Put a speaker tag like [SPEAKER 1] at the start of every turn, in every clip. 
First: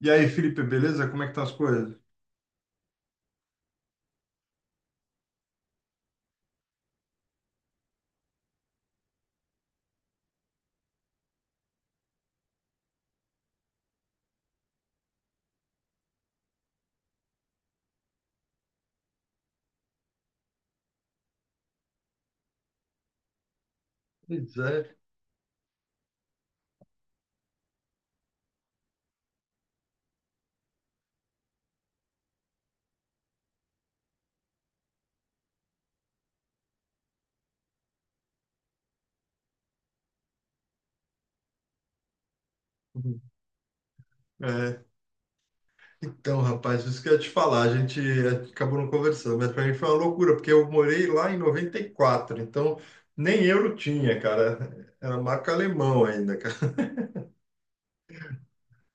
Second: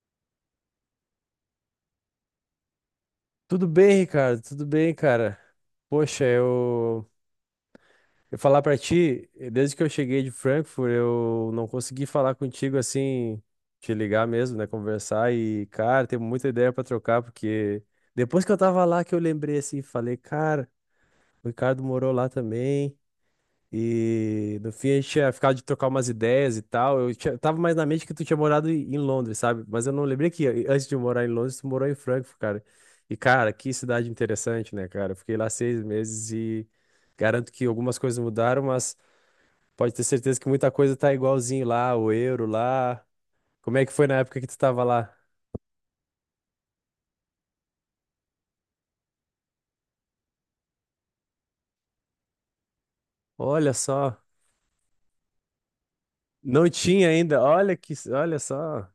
[SPEAKER 1] E aí, Felipe, beleza? Como é que estão as coisas?
[SPEAKER 2] Tudo bem, Ricardo? Tudo bem, cara? Poxa, eu falar pra ti, desde que eu cheguei de Frankfurt, eu não consegui falar contigo assim, te ligar mesmo, né? Conversar e, cara, tem muita ideia pra trocar, porque depois que eu tava lá que eu lembrei assim, falei, cara, o Ricardo morou lá também.
[SPEAKER 1] Pois
[SPEAKER 2] E no fim a
[SPEAKER 1] é.
[SPEAKER 2] gente tinha ficado de trocar umas ideias e tal. Tava mais na mente que tu tinha morado em Londres, sabe? Mas eu não lembrei que antes de morar em Londres, tu morou em Frankfurt, cara. E, cara, que cidade interessante, né, cara? Eu fiquei lá seis meses e garanto que algumas coisas mudaram, mas pode ter certeza que muita coisa tá igualzinho lá, o euro lá.
[SPEAKER 1] Uhum.
[SPEAKER 2] Como é que foi na época que tu tava
[SPEAKER 1] É.
[SPEAKER 2] lá?
[SPEAKER 1] Então, rapaz, isso que eu ia te falar, a gente acabou não conversando, mas para mim foi uma loucura, porque eu morei lá em 94. Então nem
[SPEAKER 2] Olha
[SPEAKER 1] euro
[SPEAKER 2] só,
[SPEAKER 1] tinha, cara. Era marca alemão ainda.
[SPEAKER 2] não tinha ainda. Olha que, olha só.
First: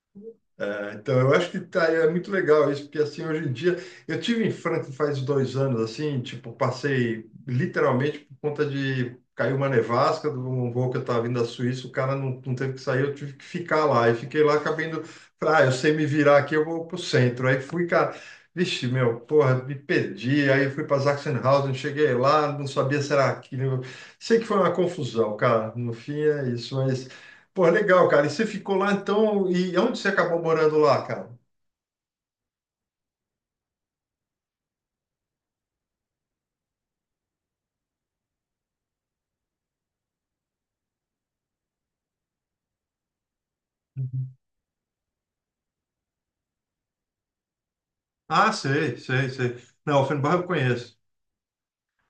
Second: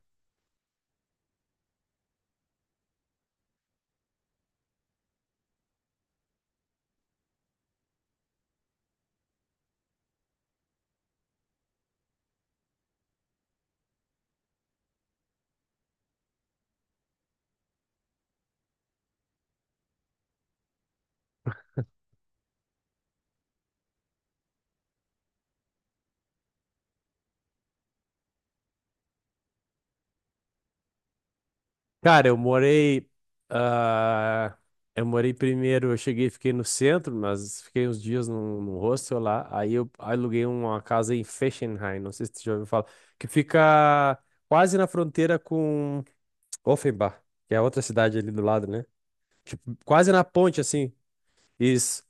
[SPEAKER 1] É, então, eu acho que tá, é muito legal isso, porque assim, hoje em dia, eu tive em Franca faz 2 anos, assim, tipo, passei literalmente por conta de caiu uma nevasca de um voo que eu estava vindo da Suíça, o cara não, não teve que sair, eu tive que ficar lá, e fiquei lá, acabei indo, falei, ah, eu sei me virar aqui, eu vou pro centro, aí fui, cara, vixe, meu, porra, me perdi, aí fui para Sachsenhausen, cheguei lá, não sabia se era aquilo, sei que foi uma confusão, cara, no fim é isso, mas. Pô, legal, cara. E você ficou lá então, e onde você acabou morando lá, cara?
[SPEAKER 2] Cara, eu morei. ah, eu morei primeiro, eu cheguei, e fiquei no centro, mas fiquei uns dias num hostel lá. Aí eu aluguei uma casa em Fessenheim, não sei se você já ouviu falar, que fica quase na fronteira com Offenbach, que é outra cidade ali do
[SPEAKER 1] Ah,
[SPEAKER 2] lado, né?
[SPEAKER 1] sei, sei, sei. Não,
[SPEAKER 2] Quase na
[SPEAKER 1] Offenbach eu
[SPEAKER 2] ponte, assim.
[SPEAKER 1] conheço.
[SPEAKER 2] Isso.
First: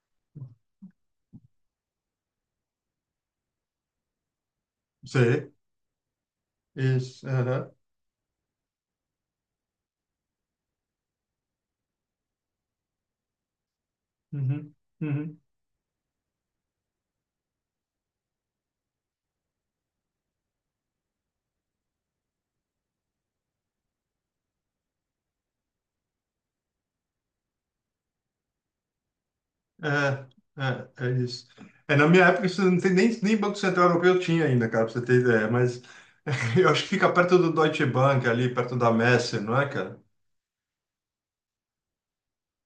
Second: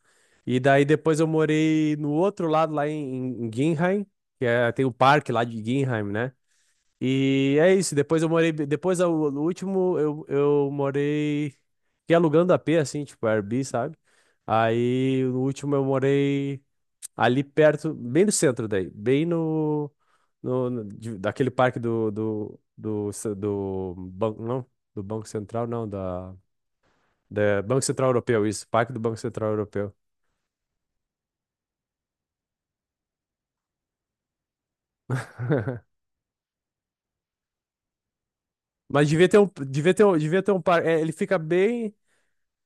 [SPEAKER 2] E daí depois eu morei no outro lado, lá em Ginheim, que é, tem o parque lá
[SPEAKER 1] Sei.
[SPEAKER 2] de Ginheim, né?
[SPEAKER 1] Isso.
[SPEAKER 2] E
[SPEAKER 1] Aham.
[SPEAKER 2] é isso. Depois eu morei. Depois, o último, eu morei. Fiquei alugando a AP, assim, tipo, Airbnb, sabe?
[SPEAKER 1] Uhum.
[SPEAKER 2] Aí,
[SPEAKER 1] Uhum.
[SPEAKER 2] no último, eu morei ali perto, bem no centro daí. Bem no. no, no- de- Daquele parque do. Do banco, não? Do Banco Central, não. Da, da. Banco Central Europeu, isso. Parque do Banco Central Europeu.
[SPEAKER 1] É, é isso. É, na minha época, isso não tem nem Banco Central Europeu tinha ainda, cara, pra você ter ideia. Mas eu acho que fica perto do Deutsche Bank, ali perto da
[SPEAKER 2] Mas devia ter
[SPEAKER 1] Messe,
[SPEAKER 2] um.
[SPEAKER 1] não é,
[SPEAKER 2] Devia
[SPEAKER 1] cara?
[SPEAKER 2] ter um, devia ter um parque. Ele fica bem.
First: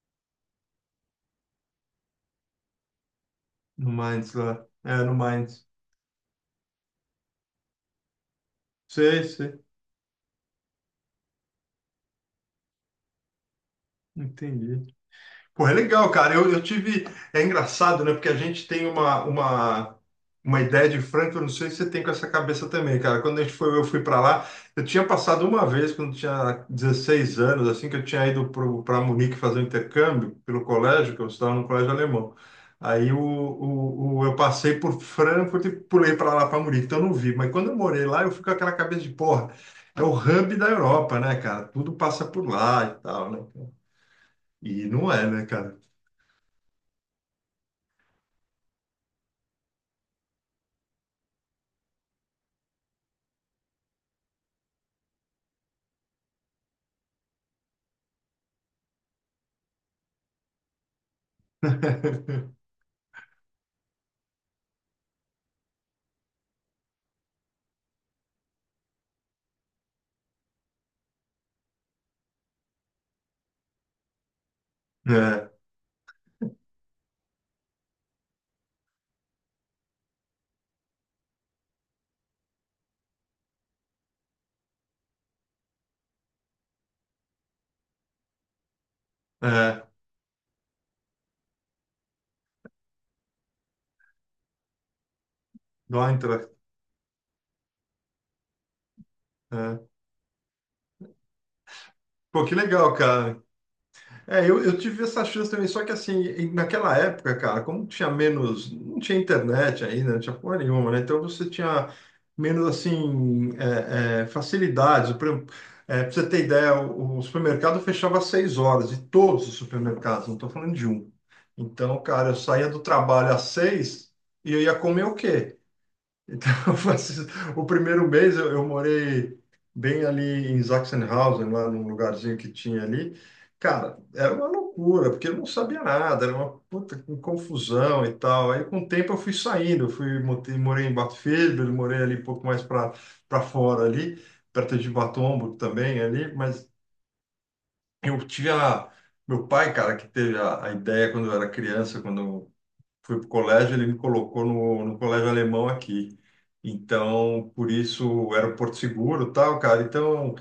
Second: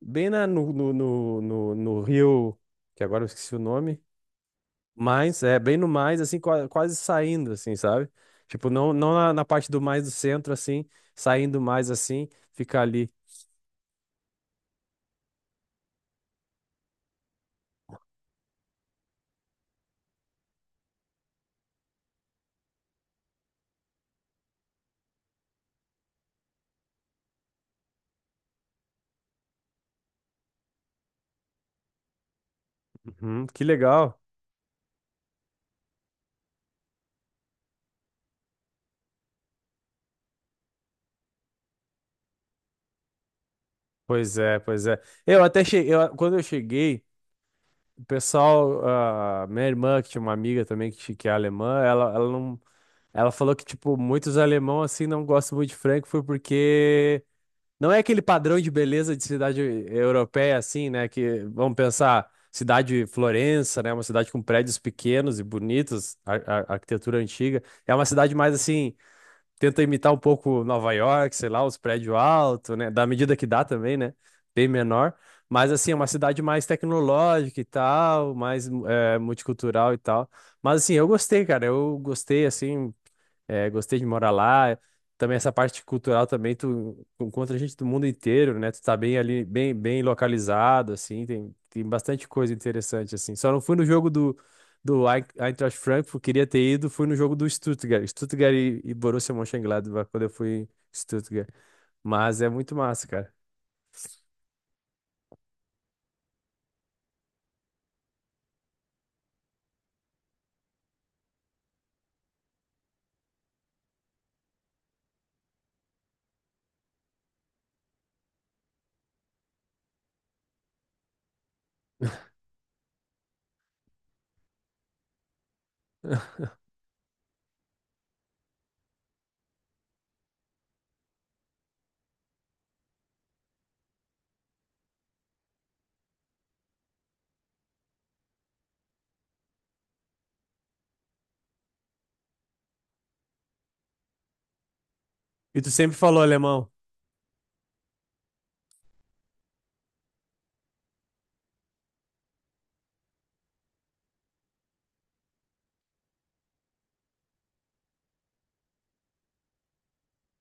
[SPEAKER 2] Bem na, no, no, no, no No Rio. Que agora eu esqueci o
[SPEAKER 1] No
[SPEAKER 2] nome.
[SPEAKER 1] Mainz lá. É, no
[SPEAKER 2] Mas, é,
[SPEAKER 1] Mainz.
[SPEAKER 2] bem no mais, assim, quase saindo, assim, sabe? Tipo, não, não
[SPEAKER 1] Sei,
[SPEAKER 2] na
[SPEAKER 1] sei.
[SPEAKER 2] parte do mais do centro, assim, saindo mais, assim, fica ali.
[SPEAKER 1] Entendi. Pô, é legal, cara. Eu tive. É engraçado, né? Porque a gente tem uma ideia de Franca, eu não sei se você tem com essa cabeça também, cara. Quando a gente foi, eu fui para lá, eu tinha passado uma vez, quando eu tinha 16 anos, assim, que eu tinha ido para Munique fazer um intercâmbio pelo colégio, que eu estava no colégio alemão. Aí
[SPEAKER 2] Uhum, que legal.
[SPEAKER 1] o- eu passei por Frankfurt e pulei para lá, para Munique, então eu não vi. Mas quando eu morei lá, eu fui com aquela cabeça de porra. É o hub da Europa, né, cara? Tudo passa por lá e tal, né, cara?
[SPEAKER 2] Pois é,
[SPEAKER 1] E
[SPEAKER 2] pois é.
[SPEAKER 1] não é,
[SPEAKER 2] Eu
[SPEAKER 1] né,
[SPEAKER 2] até
[SPEAKER 1] cara?
[SPEAKER 2] cheguei, eu- Quando eu cheguei, o pessoal, ah, minha irmã, que tinha uma amiga também que, que é alemã, ela não, ela falou que, tipo, muitos alemão, assim, não gostam muito de frango, foi porque não é aquele padrão de beleza de cidade europeia, assim, né? Que vamos pensar, cidade Florença, né? Uma cidade com prédios pequenos e bonitos, arquitetura antiga. É uma cidade mais assim, tenta imitar um pouco Nova York, sei lá, os prédios altos, né? Da medida que dá também, né? Bem menor.
[SPEAKER 1] É,
[SPEAKER 2] Mas assim, é uma cidade mais tecnológica e tal, mais multicultural e tal. Mas assim, eu gostei, cara. Eu gostei, assim, gostei de morar lá. Também essa parte cultural também, tu encontra gente do mundo inteiro, né? Tu tá bem ali, bem,
[SPEAKER 1] é,
[SPEAKER 2] bem localizado, assim, tem bastante coisa interessante, assim. Só não fui no jogo do Eintracht
[SPEAKER 1] do
[SPEAKER 2] Frankfurt, queria
[SPEAKER 1] Eintracht.
[SPEAKER 2] ter ido, fui no jogo do Stuttgart. Stuttgart e Borussia
[SPEAKER 1] É.
[SPEAKER 2] Mönchengladbach, quando eu fui em Stuttgart. Mas
[SPEAKER 1] Pô,
[SPEAKER 2] é
[SPEAKER 1] que
[SPEAKER 2] muito
[SPEAKER 1] legal,
[SPEAKER 2] massa, cara.
[SPEAKER 1] cara. É, eu tive essa chance também, só que assim, naquela época, cara, como tinha menos, não tinha internet ainda, não tinha porra nenhuma, né? Então você tinha menos, assim, facilidades. Por exemplo, pra você ter ideia, o supermercado fechava às 6 horas, e todos os supermercados, não estou falando de um. Então, cara, eu saía do trabalho às 6 e eu ia comer o quê? Então, o primeiro mês eu morei bem ali em Sachsenhausen, lá num lugarzinho que tinha ali. Cara, era uma loucura, porque eu não sabia nada, era uma puta com confusão e tal. Aí, com o tempo, eu fui saindo, morei em Bad Vilbel, morei ali um pouco mais para fora ali, perto de Bad Homburg
[SPEAKER 2] E tu sempre
[SPEAKER 1] também
[SPEAKER 2] falou
[SPEAKER 1] ali, mas
[SPEAKER 2] alemão.
[SPEAKER 1] eu tive a. Meu pai, cara, que teve a ideia quando eu era criança, quando fui para o colégio, ele me colocou no colégio alemão aqui. Então, por isso era o Porto Seguro, tal, cara. Então,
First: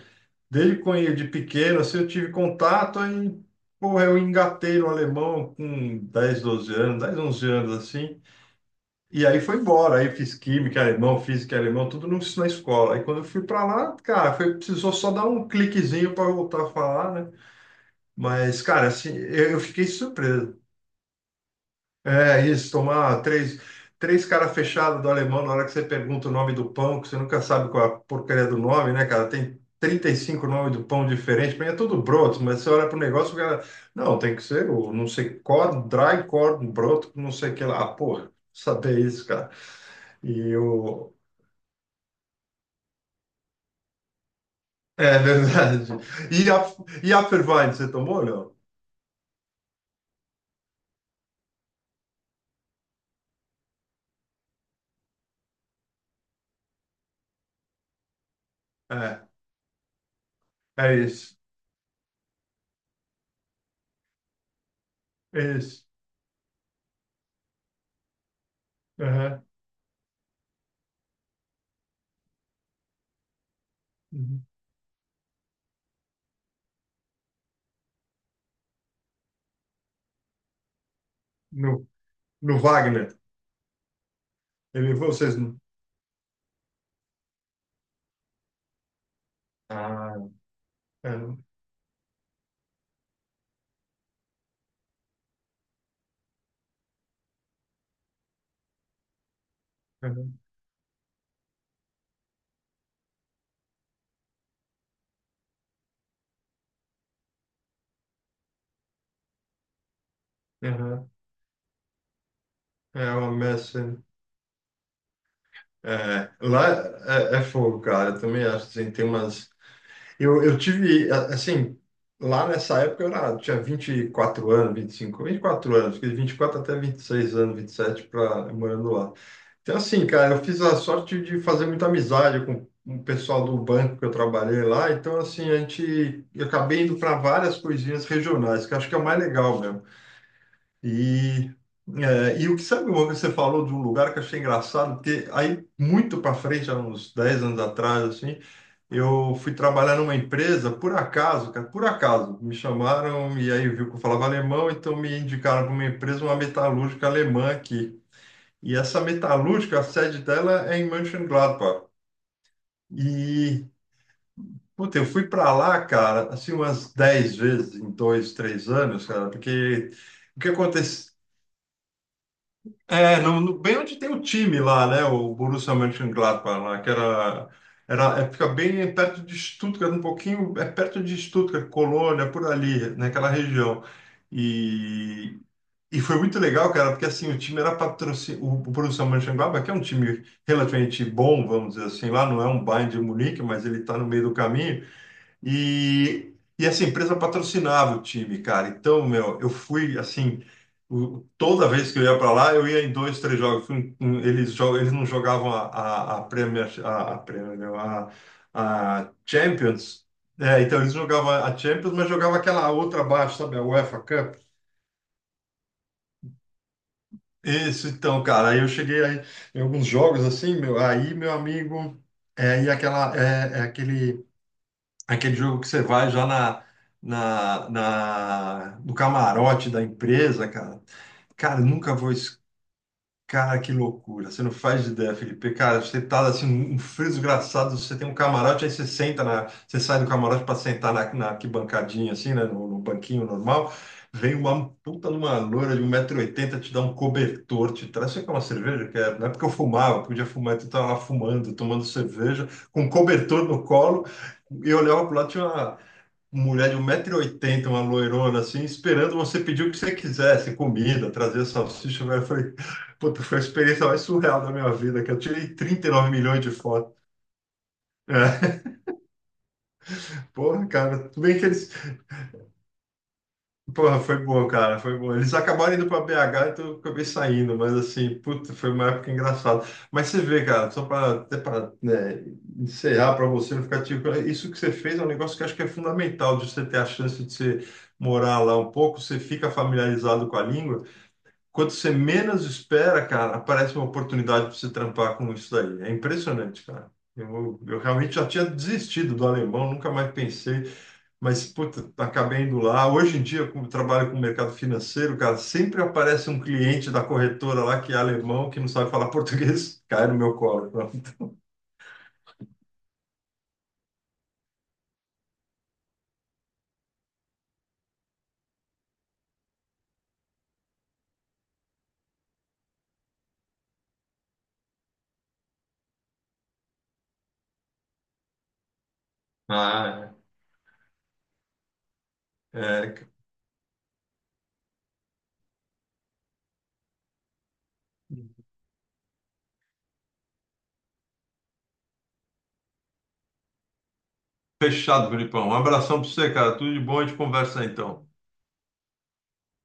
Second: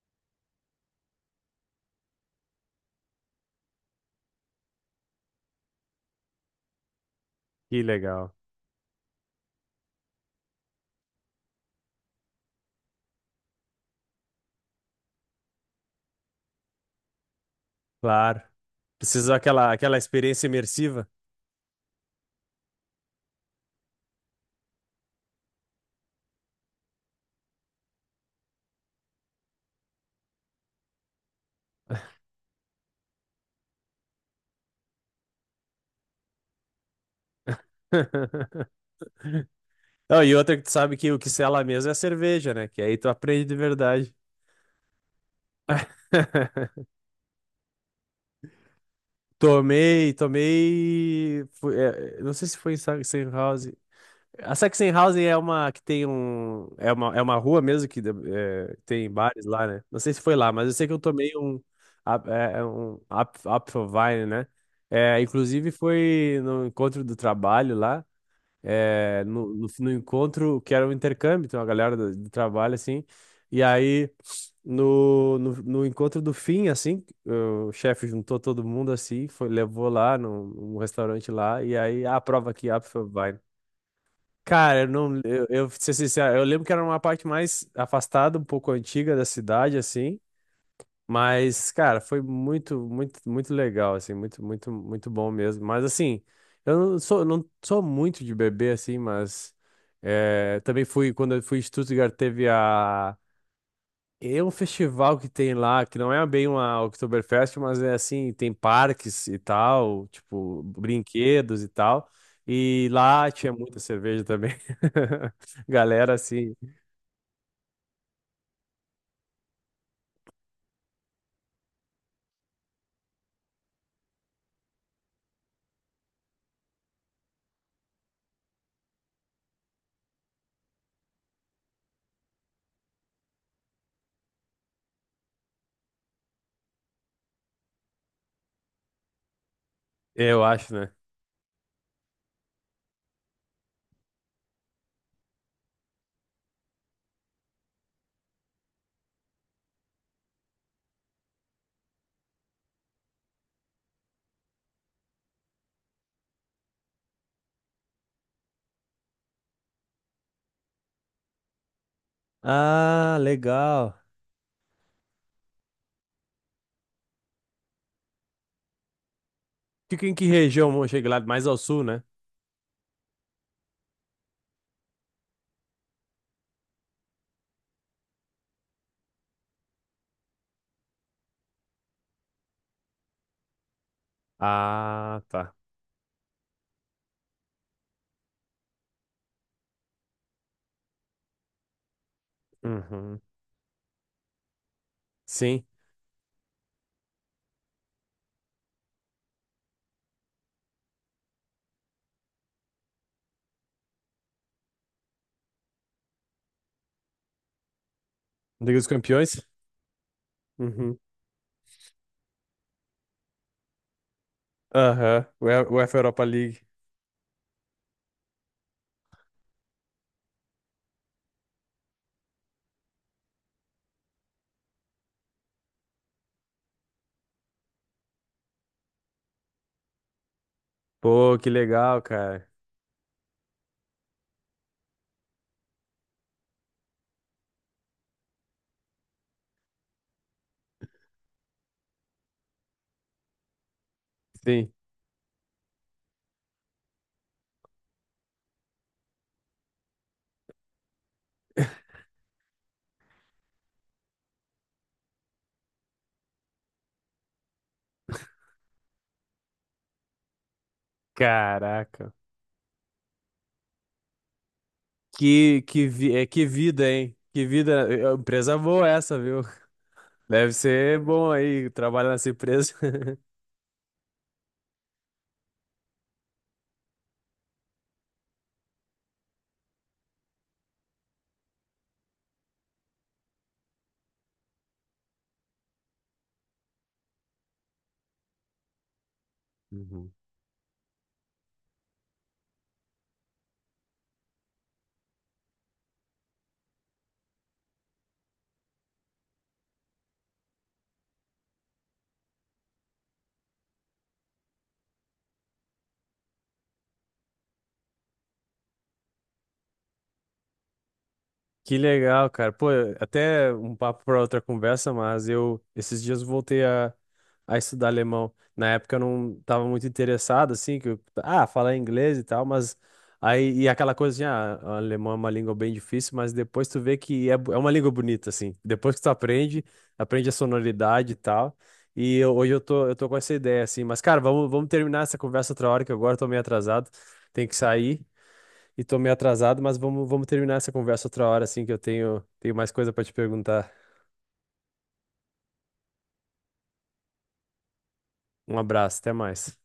[SPEAKER 1] desde quando de pequeno assim, eu tive contato aí, porra, eu engatei no alemão com 10, 12 anos, 10, 11 anos
[SPEAKER 2] Que
[SPEAKER 1] assim.
[SPEAKER 2] legal.
[SPEAKER 1] E aí foi embora, aí fiz química alemão, física alemão, tudo no, na escola. Aí quando eu fui para lá, cara, foi, precisou só dar um cliquezinho para voltar a falar, né?
[SPEAKER 2] Claro.
[SPEAKER 1] Mas, cara, assim,
[SPEAKER 2] Precisou
[SPEAKER 1] eu
[SPEAKER 2] aquela,
[SPEAKER 1] fiquei
[SPEAKER 2] aquela experiência
[SPEAKER 1] surpreso.
[SPEAKER 2] imersiva.
[SPEAKER 1] É isso, tomar três cara fechada do alemão na hora que você pergunta o nome do pão, que você nunca sabe qual é a porcaria do nome, né, cara? Tem 35 nomes do pão diferente, pra mim é tudo broto, mas você olha pro negócio, o cara, não, tem que ser o não sei, corn, dry corn, broto, não sei o que lá. Ah, porra, saber isso, cara.
[SPEAKER 2] Não, e
[SPEAKER 1] E
[SPEAKER 2] outra que tu sabe que
[SPEAKER 1] o.
[SPEAKER 2] o que sela mesmo é a cerveja, né? Que aí tu aprende de verdade.
[SPEAKER 1] É verdade. E a, e a Fervine, você tomou, não?
[SPEAKER 2] Tomei, tomei. Não sei se foi em Sachsenhausen. A Sachsenhausen é uma que tem um. É uma rua mesmo que é, tem
[SPEAKER 1] É,
[SPEAKER 2] bares lá, né? Não sei se foi lá, mas eu sei que
[SPEAKER 1] é
[SPEAKER 2] eu tomei
[SPEAKER 1] isso,
[SPEAKER 2] um. É um Apfelwein, né? É,
[SPEAKER 1] é
[SPEAKER 2] inclusive
[SPEAKER 1] isso.
[SPEAKER 2] foi no encontro do trabalho lá.
[SPEAKER 1] Aham.
[SPEAKER 2] No encontro que era um intercâmbio, então a galera do trabalho, assim, e aí
[SPEAKER 1] Uhum.
[SPEAKER 2] no encontro do fim, assim, o chefe juntou todo mundo, assim, foi, levou lá num restaurante lá, e
[SPEAKER 1] No,
[SPEAKER 2] aí, ah, prova
[SPEAKER 1] no
[SPEAKER 2] aqui, ah, professor,
[SPEAKER 1] Wagner.
[SPEAKER 2] vai. Cara, eu
[SPEAKER 1] Ele,
[SPEAKER 2] não,
[SPEAKER 1] vocês.
[SPEAKER 2] eu, pra ser sincero, eu lembro que era uma parte mais afastada, um pouco antiga da cidade,
[SPEAKER 1] Ah,
[SPEAKER 2] assim,
[SPEAKER 1] é.
[SPEAKER 2] mas, cara, foi muito, muito, muito legal, assim, muito, muito, muito bom mesmo. Mas, assim, eu não sou muito de beber, assim, mas
[SPEAKER 1] Aham,
[SPEAKER 2] também fui, quando eu fui em Stuttgart, teve a... É um festival que tem lá, que não é bem uma Oktoberfest, mas é assim, tem parques e tal, tipo,
[SPEAKER 1] aham.
[SPEAKER 2] brinquedos e tal. E
[SPEAKER 1] É
[SPEAKER 2] lá
[SPEAKER 1] uma
[SPEAKER 2] tinha muita
[SPEAKER 1] messa.
[SPEAKER 2] cerveja também. Galera,
[SPEAKER 1] É,
[SPEAKER 2] assim,
[SPEAKER 1] lá é fogo, cara. Eu também acho assim, tem umas. Eu tive, assim, lá nessa época eu era, tinha 24 anos, vinte e cinco, 24 anos, fiquei de 24 até 26 anos, 27 pra, morando lá. Então, assim, cara, eu fiz a sorte de fazer muita amizade com o pessoal do banco que eu trabalhei lá. Então, assim, a gente, eu acabei indo para várias coisinhas regionais, que eu acho que é o mais legal mesmo.
[SPEAKER 2] eu acho, né?
[SPEAKER 1] E, e o que sabe, uma coisa que você falou de um lugar que eu achei engraçado, porque aí muito para frente, há uns 10 anos atrás, assim, eu fui trabalhar numa empresa, por acaso, cara, por acaso, me chamaram e aí viu que eu falava alemão, então me indicaram para uma empresa, uma metalúrgica alemã aqui. E essa metalúrgica, a sede dela é em Mönchengladbach.
[SPEAKER 2] Ah,
[SPEAKER 1] E,
[SPEAKER 2] legal.
[SPEAKER 1] puta, eu fui para lá, cara, assim, umas 10 vezes em dois, três anos, cara, porque
[SPEAKER 2] Fica em que
[SPEAKER 1] o que
[SPEAKER 2] região,
[SPEAKER 1] acontece?
[SPEAKER 2] Mönchengladbach? Mais ao sul, né?
[SPEAKER 1] É, bem onde tem o time lá, né? O Borussia Mönchengladbach lá, que é, fica bem perto de Stuttgart, um pouquinho, é perto de Stuttgart, Colônia, por ali, naquela região.
[SPEAKER 2] Ah,
[SPEAKER 1] E,
[SPEAKER 2] tá.
[SPEAKER 1] e foi muito legal, cara, porque assim, o time era patrocinado, o Borussia Mönchengladbach, que é um time relativamente bom, vamos dizer assim, lá não é um Bayern de
[SPEAKER 2] Uhum.
[SPEAKER 1] Munique, mas ele está no meio do caminho.
[SPEAKER 2] Sim.
[SPEAKER 1] E essa empresa patrocinava o time, cara. Então, meu, eu fui assim. Toda vez que eu ia para lá, eu ia em dois, três jogos. Eles não jogavam a Premier, a Premier, não,
[SPEAKER 2] Liga dos
[SPEAKER 1] a
[SPEAKER 2] Campeões?
[SPEAKER 1] Champions. É, então eles
[SPEAKER 2] Uhum.
[SPEAKER 1] jogavam a Champions, mas jogavam aquela outra abaixo, sabe? A UEFA Cup.
[SPEAKER 2] Aham. UEFA Europa League.
[SPEAKER 1] Isso, então, cara, aí eu cheguei aí, em alguns jogos assim, meu, aí meu amigo, é, e aquela, é aquele jogo que você vai já no camarote da empresa, cara.
[SPEAKER 2] Pô, que
[SPEAKER 1] Cara, nunca
[SPEAKER 2] legal,
[SPEAKER 1] vou.
[SPEAKER 2] cara.
[SPEAKER 1] Cara, que loucura. Você não faz ideia, Felipe. Cara, você tá assim, um frio desgraçado. Você tem um camarote, aí você senta na. Você sai do camarote para sentar na arquibancadinha, assim, né? No banquinho normal. Vem uma
[SPEAKER 2] Sim.
[SPEAKER 1] puta numa loura de 1,80 m te dá um cobertor, te traz. Você quer uma cerveja? Quero. Na época eu fumava, podia fumar, então tava lá fumando, tomando cerveja, com um cobertor no colo, e eu olhava pro lado, tinha uma, mulher de 1,80 m, uma loirona, assim, esperando você pedir o que você quisesse, comida, trazer salsicha.
[SPEAKER 2] Caraca.
[SPEAKER 1] Eu falei, puta, foi a experiência mais surreal da minha vida, que eu tirei
[SPEAKER 2] Que, que,
[SPEAKER 1] 39
[SPEAKER 2] vi- é,
[SPEAKER 1] milhões
[SPEAKER 2] que
[SPEAKER 1] de
[SPEAKER 2] vida,
[SPEAKER 1] fotos.
[SPEAKER 2] hein? Que vida. É, empresa
[SPEAKER 1] É,
[SPEAKER 2] boa essa, viu? Deve
[SPEAKER 1] porra,
[SPEAKER 2] ser
[SPEAKER 1] cara, tudo
[SPEAKER 2] bom
[SPEAKER 1] bem que eles.
[SPEAKER 2] aí trabalhar nessa empresa.
[SPEAKER 1] Porra, foi bom, cara, foi bom. Eles acabaram indo para BH, então eu acabei saindo, mas assim, puta, foi uma época engraçada. Mas você vê, cara, só para até para encerrar para você não ficar tipo, isso que você fez é um negócio que eu acho que é fundamental de você ter a chance de você morar lá um pouco, você fica
[SPEAKER 2] Uhum.
[SPEAKER 1] familiarizado com a língua. Quando você menos espera, cara, aparece uma oportunidade para você trampar com isso daí. É impressionante, cara. Eu realmente já tinha desistido do alemão, nunca mais pensei. Mas, puta, acabei indo lá. Hoje em dia, como eu trabalho com o mercado financeiro, cara, sempre aparece um cliente da corretora lá que é alemão, que não sabe falar português, cai no meu colo.
[SPEAKER 2] Que legal, cara. Pô, até um papo para outra conversa, mas eu esses dias voltei a estudar alemão. Na época eu não tava muito interessado, assim, que eu, falar inglês e tal, mas aí, e aquela coisa assim, o alemão é uma língua bem difícil, mas depois tu vê que é uma língua bonita, assim. Depois que tu aprende,
[SPEAKER 1] Ah,
[SPEAKER 2] aprende a sonoridade e tal. Hoje eu
[SPEAKER 1] é,
[SPEAKER 2] tô, eu tô
[SPEAKER 1] é,
[SPEAKER 2] com essa ideia, assim. Mas, cara, vamos terminar essa conversa outra hora, que agora eu tô meio atrasado, tem que sair e tô meio atrasado, mas vamos terminar essa conversa outra hora, assim, que eu tenho mais coisa pra te perguntar.
[SPEAKER 1] fechado, Felipão. Um abração pra você, cara. Tudo de bom, a gente conversa aí, então.
[SPEAKER 2] Um abraço, até mais.